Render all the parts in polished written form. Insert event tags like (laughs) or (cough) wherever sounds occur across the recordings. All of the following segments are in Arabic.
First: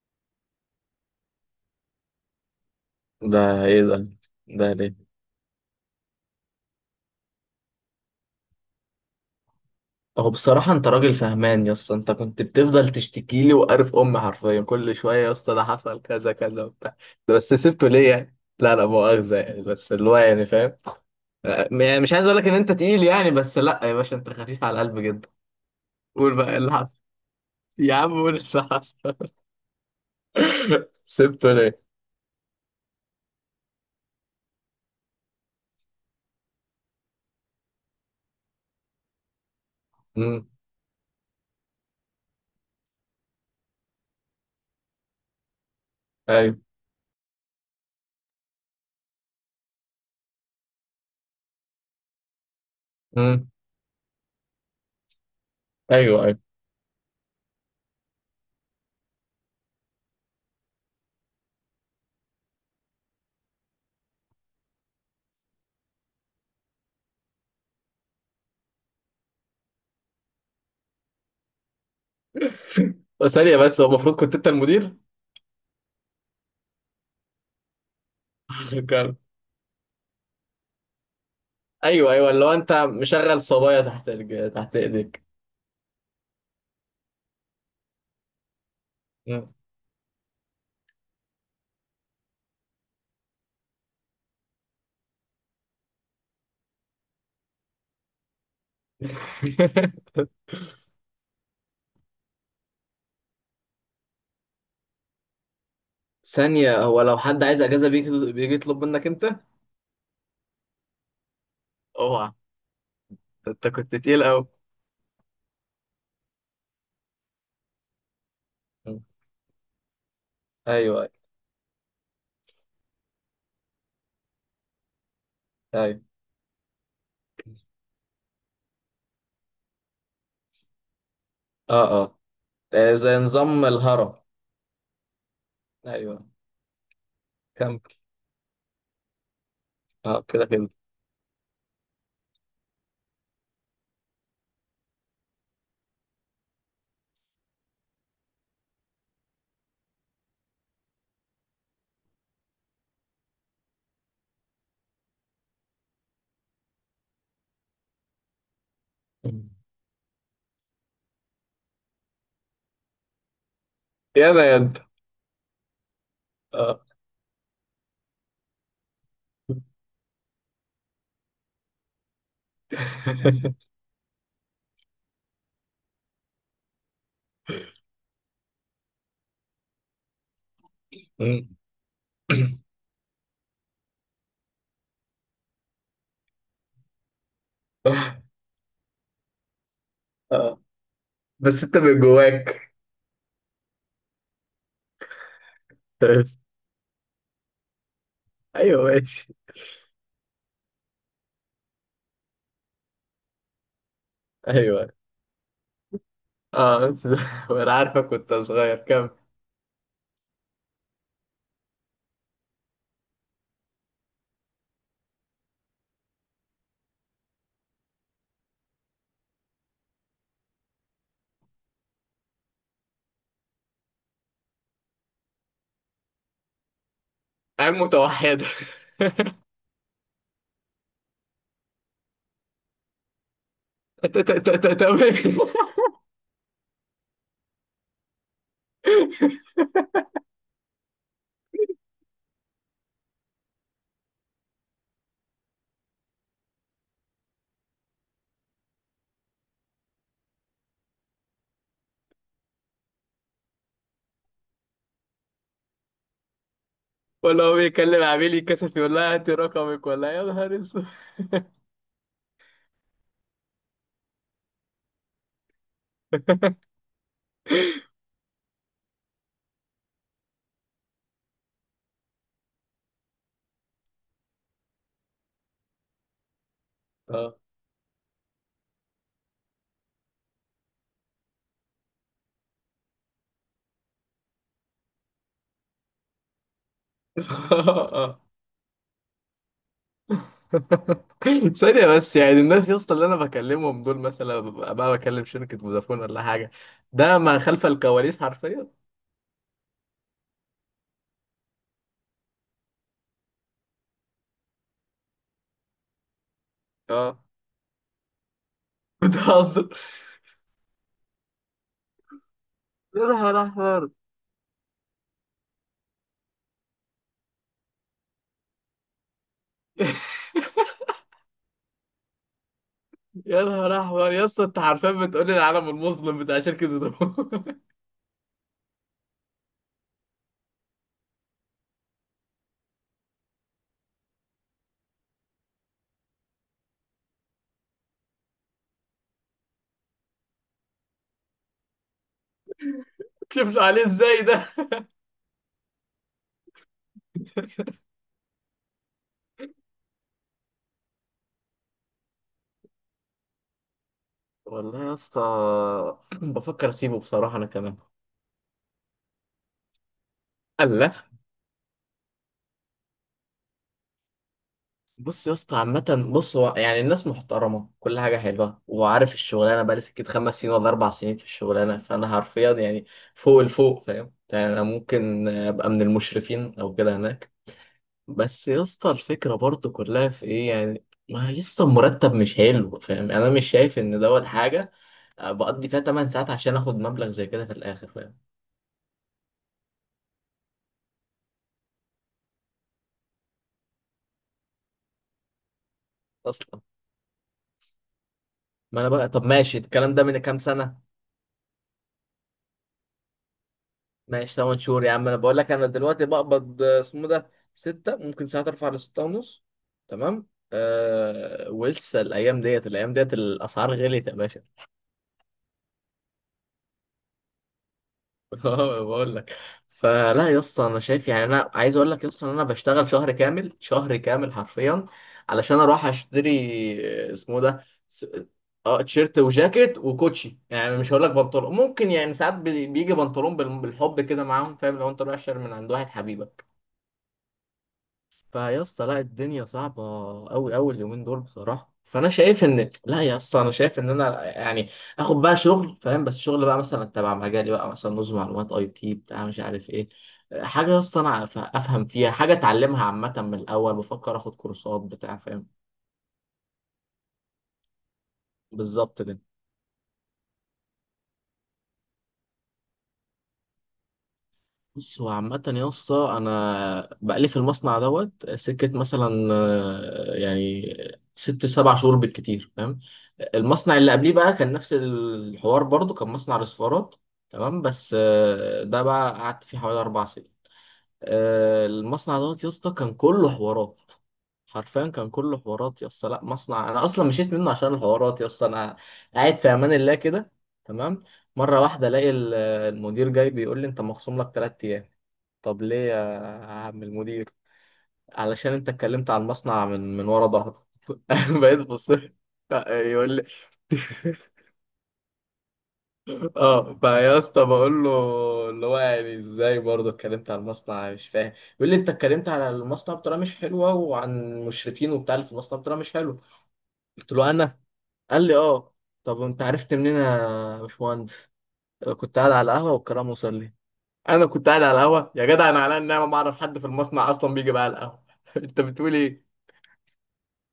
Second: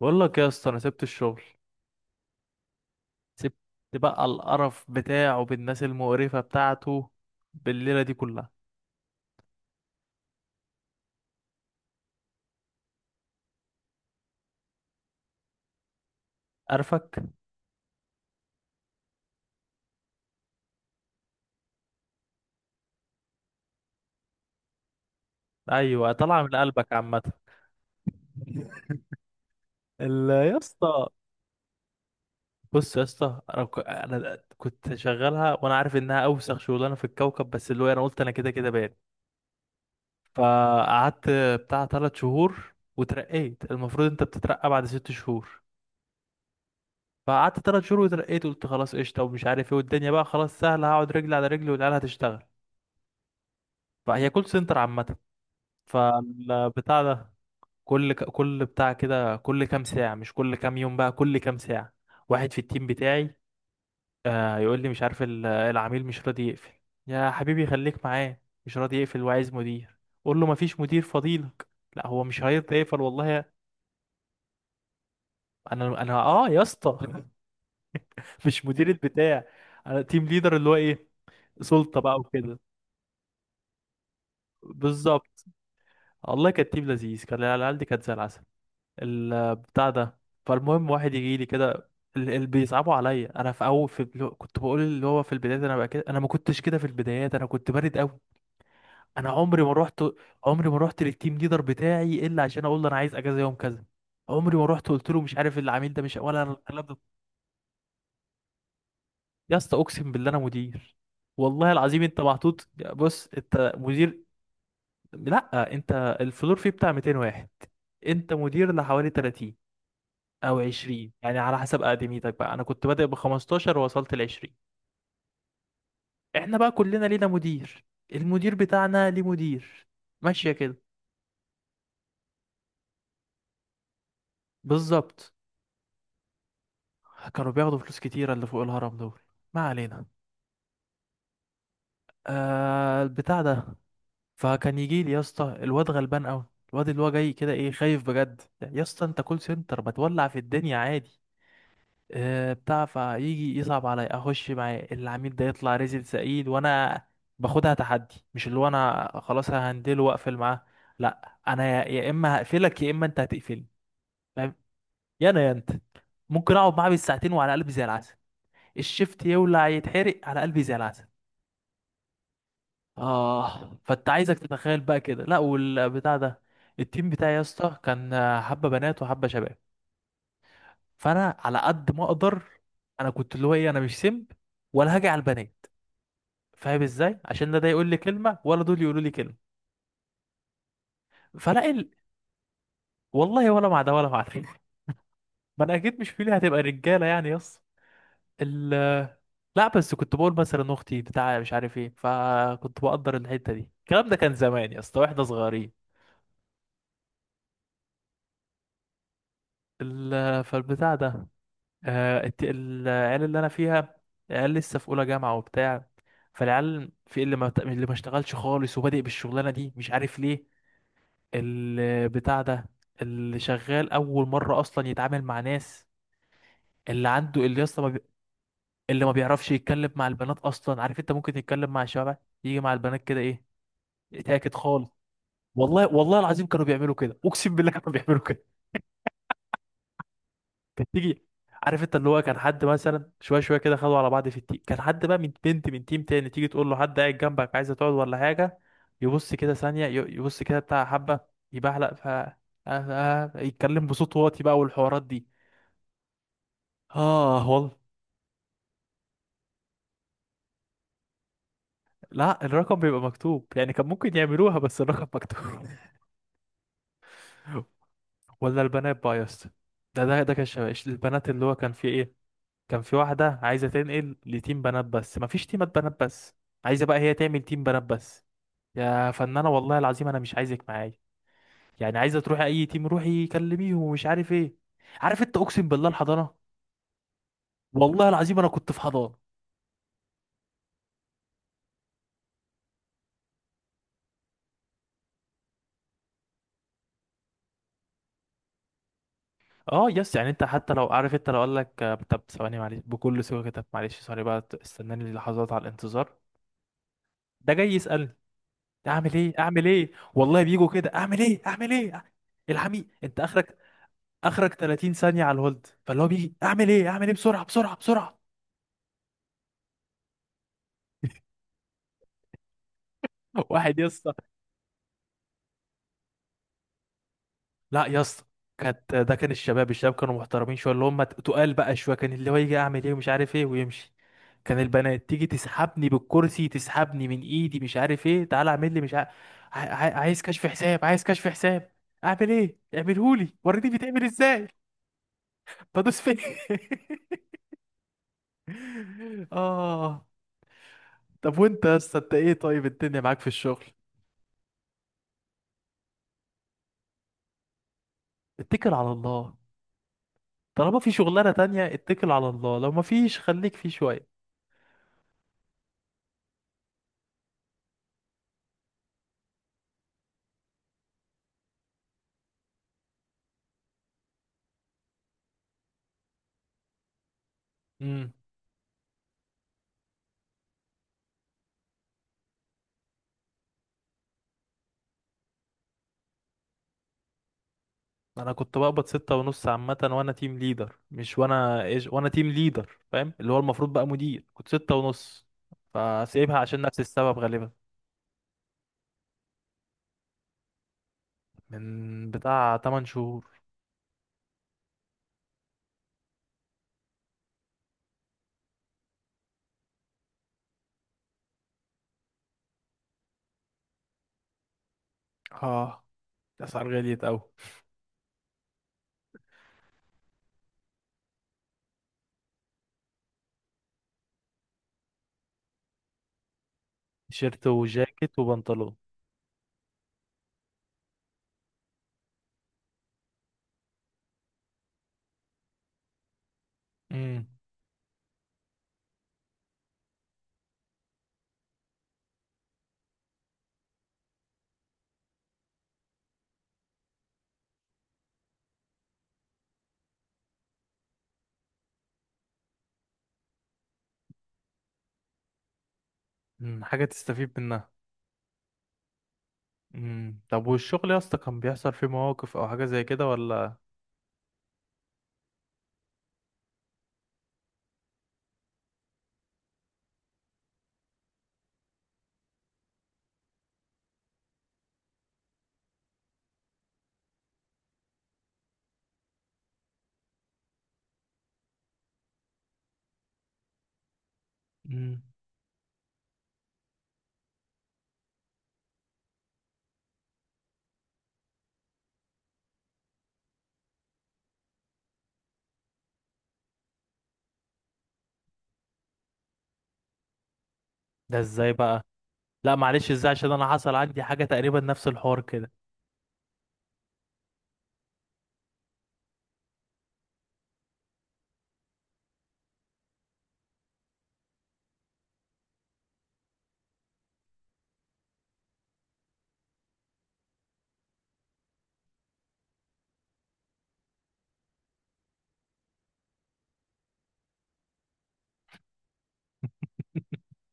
بقول لك يا اسطى، انا سبت الشغل. ده سبت ايه ده؟ بقى ده القرف ليه؟ بتاعه بالناس المقرفة بتاعته بالليلة دي كلها. هو بصراحة انت راجل فهمان يا اسطى، انت كنت بتفضل تشتكي لي وقارف امي حرفيا كل شوية، يا اسطى ده حصل كذا كذا وبتاع. قرفك. ده بس سبته ليه يعني؟ لا لا مؤاخذة يعني، بس اللي هو يعني فاهم. يعني مش عايز اقول لك ان انت تقيل يعني، بس لا يا باشا انت خفيف على القلب جدا. ايوه قول طالعة بقى من ايه اللي قلبك حصل؟ عامة. يا عم قول إيه اللي حصل؟ يا (laughs) اسطى، سبته ليه؟ بص يا اسطى، انا كنت شغالها وانا عارف انها اوسخ شغلانه في الكوكب، بس اللي هو انا قلت انا كده كده بان. امم. فقعدت بتاع ثلاث شهور وترقيت. المفروض انت بتترقى بعد ست شهور، ايوه. فقعدت ثلاث شهور وترقيت. قلت خلاص قشطه ومش عارف ايه، والدنيا بقى خلاص سهله، هقعد رجلي على رجلي والعيال هتشتغل. امم. فهي كول سنتر عامة. ايوه، ايوه. فالبتاع ده، كل بتاع كده، كل كام ساعة، مش كل كام يوم بقى، كل كام ساعة واحد في التيم بتاعي يقول لي مش عارف، العميل مش راضي يقفل. يا حبيبي خليك معاه. مش راضي يقفل وعايز مدير. قول له مفيش مدير فضيلك. لا هو مش هيرضى يقفل والله. ثانية بس، هو المفروض كنت انت المدير؟ انا يا اسطى، (laughs) مش (laughs) مدير كان- البتاع. انا تيم ليدر، اللي هو ايه، سلطة ايوه، بقى ايوه، اللي هو وكده. انت مشغل صبايا تحت تحت ايديك. بالظبط. والله كانت تيم لذيذ، كان العيال دي كانت زي العسل. البتاع ده. فالمهم واحد يجي لي كده، اللي بيصعبوا عليا انا في اول كنت بقول اللي هو في البدايات. انا بقى كده، انا ما كنتش كده في البدايات، انا كنت بارد قوي. انا عمري ما رحت، (laughs) عمري ما رحت للتيم ليدر بتاعي الا عشان اقول له انا عايز اجازه يوم كذا. عمري ما رحت قلت له مش عارف العميل ده مش، ولا ثانية، الكلام ده. هو لو حد عايز أجازة بيجي يطلب منك أنت؟ يا اسطى اقسم بالله انا مدير، والله العظيم انت اوعى. محطوط. بص انت انت كنت مدير. تقيل قوي. لا انت، الفلور فيه بتاع 200 واحد، انت مدير مم. لحوالي 30 او أيوه، أيوه. 20، يعني على حسب اقدميتك بقى. انا كنت بادئ ب 15 ووصلت ل 20. أيوه. احنا بقى كلنا لينا مدير، المدير بتاعنا ليه مدير، ماشية كده. أه، أه. آه، زي نظام الهرم. بالظبط. أيوه. كانوا بياخدوا كمل. فلوس كتيرة اللي فوق الهرم دول. ما علينا. أه، كده كده. آه البتاع ده. فكان يجي لي يا اسطى الواد غلبان قوي، الواد اللي هو جاي كده ايه خايف بجد. يا اسطى انت كول سنتر، بتولع في الدنيا عادي. بتاع فيجي يصعب عليا اخش مع العميل ده، يطلع رزل سعيد، وانا باخدها تحدي، مش اللي هو انا مم. خلاص ههندله واقفل معاه. لا انا، يا اما هقفلك يا اما انت هتقفلني، يلا فاهم، يا أنت. يا انا يا انت. ممكن اقعد أه. معاه بالساعتين وعلى قلبي زي العسل. الشفت يولع يتحرق على قلبي زي العسل. (laughs) اه فانت عايزك تتخيل بقى كده. لا والبتاع ده، التيم بتاعي يا اسطى كان حبه بنات وحبه شباب. فانا مم. على قد ما اقدر، انا كنت اللي هو ايه، انا مش سمب ولا هاجي على البنات، فاهم ازاي، عشان لا ده يقول لي كلمه ولا دول يقولوا لي كلمه. أه، بس فلاقي أنت ال... من جواك. والله ولا مع ده ولا مع ده. (laughs) ما انا اكيد مش فيلي هتبقى رجاله يعني، يس. ال... ايوه ماشي. لا بس كنت بقول مثلا اختي بتاع مش عارف ايه، فكنت بقدر الحته دي. الكلام ده كان زمان يا أيوه. اسطى واحنا صغيرين. اه، (laughs) وانا عارفك كنت صغير، كمل. فالبتاع ده، العيال اللي انا فيها، العيال لسه في اولى جامعه وبتاع. فالعيال في اللي ما بت- اللي ما اشتغلش خالص وبادئ بالشغلانه دي، مش عارف ليه. البتاع ده. اللي شغال اول مره اصلا يتعامل مع ناس، اللي عنده اللي عين اصلا ما بي... متوحدة (laughs) اللي ما بيعرفش يتكلم مع البنات اصلا. عارف انت ممكن تتكلم مع الشباب، يجي مع البنات كده ايه. تاكد خالص، تمام. والله والله العظيم كانوا بيعملوا كده، اقسم بالله كانوا بيعملوا كده. كانت تيجي، عارف انت اللي هو كان حد مثلا شويه شويه كده خدوا على بعض في التيم، كان حد بقى من بنت من تيم تاني تيجي تقول له حد قاعد جنبك عايزه تقعد ولا حاجه، يبص كده ثانيه، يبص كده بتاع حبه، يبعلق ف يتكلم بصوت واطي بقى والحوارات دي. ولا اه هو والله. بيكلم عميل يتكسف يقول لها هاتي رقمك ولا إيه؟ يا نهار اسود. لا الرقم بيبقى مكتوب، يعني كان ممكن يعملوها بس الرقم مكتوب. (laughs) ولا البنات بقى يا اسطى، ده كان شباب. البنات اللي هو كان في ايه، كان في واحدة عايزة تنقل لتيم بنات بس، مفيش تيمات بنات بس. عايزة بقى هي اه. تعمل تيم بنات بس. يا فنانة والله العظيم انا مش عايزك معايا، يعني عايزة تروحي اي تيم روحي كلميهم ومش عارف ايه. عارف انت، اقسم بالله الحضانة، والله آه. العظيم انا كنت في حضانة. (laughs) ثانية بس، يعني الناس يا اسطى اللي انا بكلمهم دول مثلا ببقى بقى بكلم شركة فودافون ولا حاجة. ده ما خلف الكواليس حرفيا. اه يس، يعني انت حتى لو عارف، انت لو قال لك طب ثواني معلش، بكل سوء كده معلش سوري بقى، استناني لحظات على الانتظار، اه. ده جاي يسألني (laughs) اعمل ايه اعمل بتهزر. ايه. والله بيجوا كده اعمل ايه اعمل ايه، الحميد يا انت نهار اخرك، احمر (laughs) اخرك 30 ثانية على الهولد، فاللي هو بيجي اعمل ايه اعمل ايه بسرعة بسرعة بسرعة. يا (laughs) واحد نهار يس. احمر يا اسطى، انت حرفيا بتقول لي العالم المظلم بتاع شركة فودافون. (laughs) لا يا اسطى، كانت، ده كان الشباب، الشباب كانوا محترمين شويه، اللي هم تقال بقى شويه، كان اللي هو يجي اعمل ايه ومش عارف ايه ويمشي. كان البنات تيجي تسحبني بالكرسي، تسحبني من ايدي مش عارف ايه، تعالى اعمل لي مش عارف، عايز كشف حساب عايز كشف حساب، اعمل ايه اعملهولي شفت وريني عليه بيتعمل ازاي ازاي، ده؟ بدوس فين. (laughs) اه. طب وانت يا اسطى انت ايه؟ طيب الدنيا معاك في الشغل. والله يا اسطى بفكر اسيبه بصراحة انا كمان. اتكل على الله، طالما في الله. شغلانه تانية اتكل على الله، لو ما فيش خليك فيه بص يا اسطى عامة، بص، هو يعني الناس محترمة، كل حاجة حلوة، وعارف الشغلانة بقالي سكت 5 سنين ولا 4 سنين في الشغلانة، فأنا حرفيا يعني فوق الفوق، فاهم يعني أنا ممكن أبقى من المشرفين أو كده هناك. شويه. بس يا اسطى، الفكرة برضو كلها في إيه يعني؟ ما يا اسطى المرتب مش حلو، فاهم يعني أنا مش شايف إن دوت حاجة بقضي فيها 8 ساعات عشان آخد مبلغ زي كده في الآخر، فاهم؟ انا كنت بقبض ستة ونص عامة، وانا تيم ليدر مش وانا ايش، وانا تيم ليدر فاهم، اللي هو المفروض بقى مدير، كنت ستة ونص. فسيبها عشان أصلا. نفس السبب غالبا، ما أنا بقى، طب ماشي، الكلام ده من كام سنة؟ من بتاع 8 شهور. ماشي 8 شهور. يا عم انا بقول لك انا دلوقتي بقبض، اسمه ده، 6 ممكن، ساعات ارفع ل 6 ونص. تمام. أه، ولسه الايام ديت، الايام ديت الاسعار غليت يا باشا. اه الاسعار غليت اوي. (laughs) اه بقول لك. فلا يا اسطى، انا شايف يعني، انا عايز اقول لك يا اسطى ان انا بشتغل شهر كامل، شهر كامل حرفيا، علشان اروح اشتري اسمه تيشيرت ده وجاكيت وبنطلون. اه، تيشيرت وجاكيت وكوتشي. يعني مش هقول لك بنطلون، ممكن يعني ساعات بيجي بنطلون بالحب كده معاهم، فاهم؟ لو انت رايح شهر من عند واحد حبيبك. امم. فيا اسطى لا، الدنيا صعبة أوي، أوي اليومين دول بصراحة. فأنا شايف إن، لا يا اسطى، أنا شايف إن أنا يعني آخد بقى شغل، فاهم، بس شغل بقى مثلا تبع مجالي، بقى مثلا نظم معلومات، أي تي بتاع، مش عارف إيه، حاجة يا اسطى أنا أفهم فيها حاجة، أتعلمها. عامة من الأول بفكر آخد كورسات بتاع، فاهم؟ حاجة تستفيد منها. بالظبط كده. امم، طب والشغل يا اسطى كان بيحصل فيه مواقف او حاجة زي كده ولا؟ بص، هو عامة يا اسطى أنا بقالي في المصنع دوت سكة مثلا، يعني 6 7 شهور بالكتير، فاهم. المصنع اللي قبليه بقى كان نفس الحوار برضو، كان مصنع رسفارات، تمام، بس ده بقى قعدت فيه حوالي 4 سنين. المصنع دوت يا اسطى كان كله حوارات، حرفيا امم. كان كله حوارات يا اسطى. لا مصنع انا اصلا مشيت منه عشان الحوارات، يا اسطى انا قاعد في امان الله كده، تمام. مره واحده الاقي المدير جاي بيقول لي: انت مخصوم لك 3 ايام. طب ليه يا عم المدير؟ علشان انت اتكلمت على المصنع من ورا ظهره. ده (laughs) ازاي بقيت بقى؟ بص، لا معلش، ازاي يقول لي عشان انا حصل عندي حاجة (laughs) تقريبا نفس الحوار كده. اه. فيا اسطى بقول له، اللي هو يعني ازاي برضه اتكلمت على المصنع؟ مش فاهم. يقول لي: انت اتكلمت على المصنع بطريقه مش حلوه، وعن المشرفين وبتاع اللي في المصنع بطريقه مش حلوه. قلت له انا، قال لي اه. طب انت عرفت منين يا باشمهندس؟ كنت قاعد على القهوه والكلام وصل لي. انا كنت قاعد على القهوه يا جدع؟ انا على النعمه ما اعرف حد في المصنع اصلا بيجي بقى على القهوه. (laughs) انت بتقول ايه؟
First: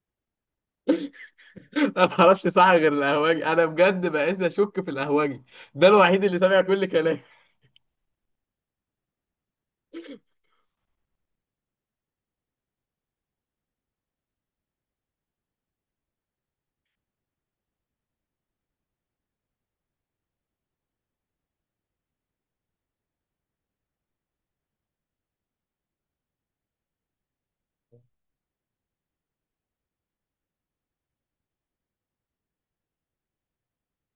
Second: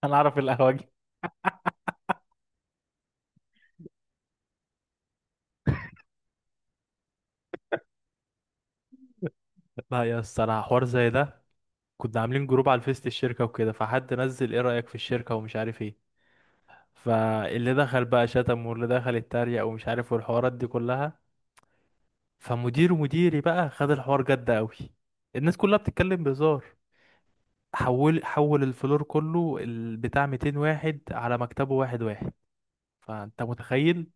(laughs) انا اعرف القهوجي. انا ما اعرفش صح غير الاهواجي. انا بجد بقيت اشك في الاهواجي، ده الوحيد اللي سامع كل كلامي. لا يا اسطى انا حوار زي ده، كنا عاملين جروب على الفيس الشركة وكده، فحد نزل ايه رأيك في الشركة ومش عارف ايه، فاللي دخل بقى شتم واللي دخل اتريق ومش عارف والحوارات دي كلها. فمدير مديري بقى خد الحوار جد قوي. الناس كلها بتتكلم بهزار، حول حول الفلور كله، بتاع 200 واحد على مكتبه واحد واحد. فانت متخيل،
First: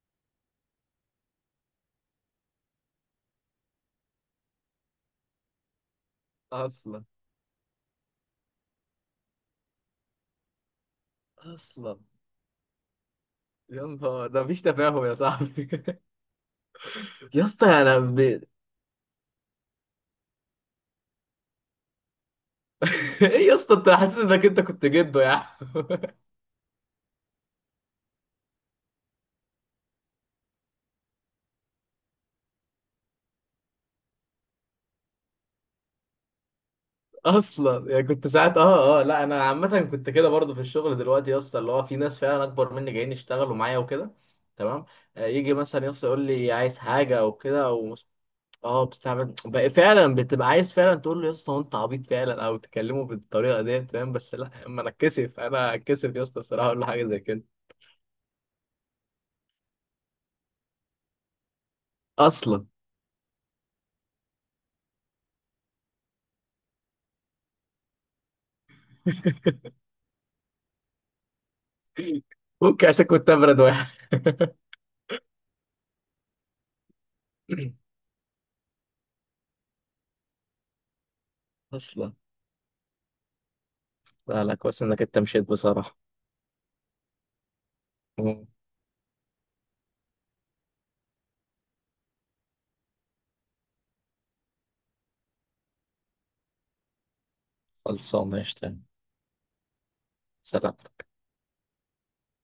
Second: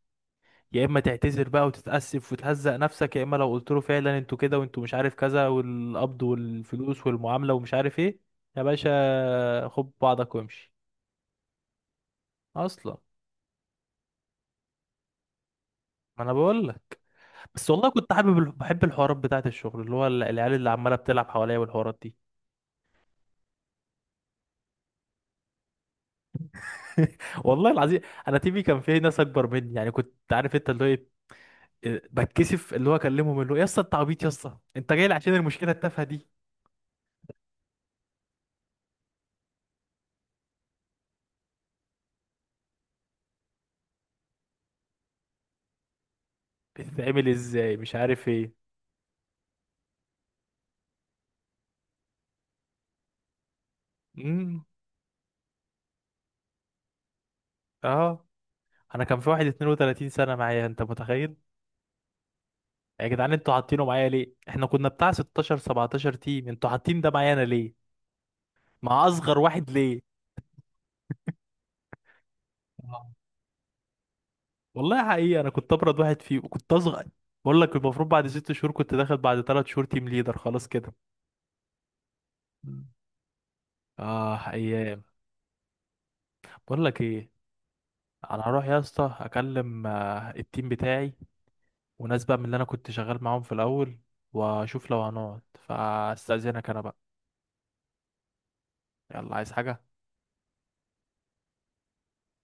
يا اما تعتذر بقى وتتأسف وتهزق نفسك، يا اما لو قلت له فعلا انتوا كده وانتوا مش عارف كذا والقبض اصلا، والفلوس والمعاملة ومش عارف ايه، يا باشا خد بعضك وامشي. اصلا. اصلا. يا نهار ده مفيش تفاهم يا صاحبي. ما انا بقول لك. (laughs) يا اسطى بس والله انا كنت حابب (laughs) بحب الحوارات بتاعه الشغل، اللي هو العيال اللي عماله بتلعب حواليا والحوارات دي. ايه يا اسطى، انت حاسس انك انت كنت جده يا عم؟ (laughs) (laughs) والله العظيم. انا تيمي كان فيه ناس اكبر مني، يعني كنت عارف انت اللي هو ايه، بتكسف اللي هو اكلمهم، اللي هو يا اسطى انت عبيط يا اسطى انت جاي لي عشان المشكله التافهه دي، اصلا. يعني كنت ساعات، لا، انا عامه كنت كده برضه في الشغل دلوقتي يا اسطى، اللي هو في ناس فعلا اكبر مني جايين يشتغلوا معايا وكده، تمام. يجي مثلا يا اسطى يقول لي عايز حاجه بتتعمل او كده. ازاي مش عارف ايه. اه، بتستعبد بقى فعلا، بتبقى عايز فعلا تقول له: يا اسطى هو انت عبيط فعلا، او تكلمه بالطريقه ديت، فاهم؟ بس لا، امم. اما انا اتكسف، انا اتكسف يا اسطى بصراحه اقول له حاجه زي كده. اه. انا كان في واحد 32 سنه معايا، انت متخيل؟ اصلا. يا جدعان انتوا حاطينه معايا ليه، احنا كنا بتاع 16 17 تيم، انتوا حاطين ده معايا انا ليه، مع اصغر واحد ليه. (laughs) ممكن عشان كنت ابرد واحد. والله حقيقي انا كنت ابرد واحد فيه، وكنت اصغر. بقول لك (laughs) المفروض بعد ست شهور كنت داخل، بعد ثلاث شهور تيم ليدر خلاص كده. اصلا. مم. لا اه لا، كويس انك ايام. انت مشيت بصراحه. بقول لك ايه، انا مم. هروح يا اسطى اكلم التيم بتاعي، وناس بقى من اللي انا كنت شغال معاهم في الاول، واشوف لو هنقعد. فاستاذنك انا بقى. خلصانه يا شتان. يلا، عايز حاجة؟ سلام.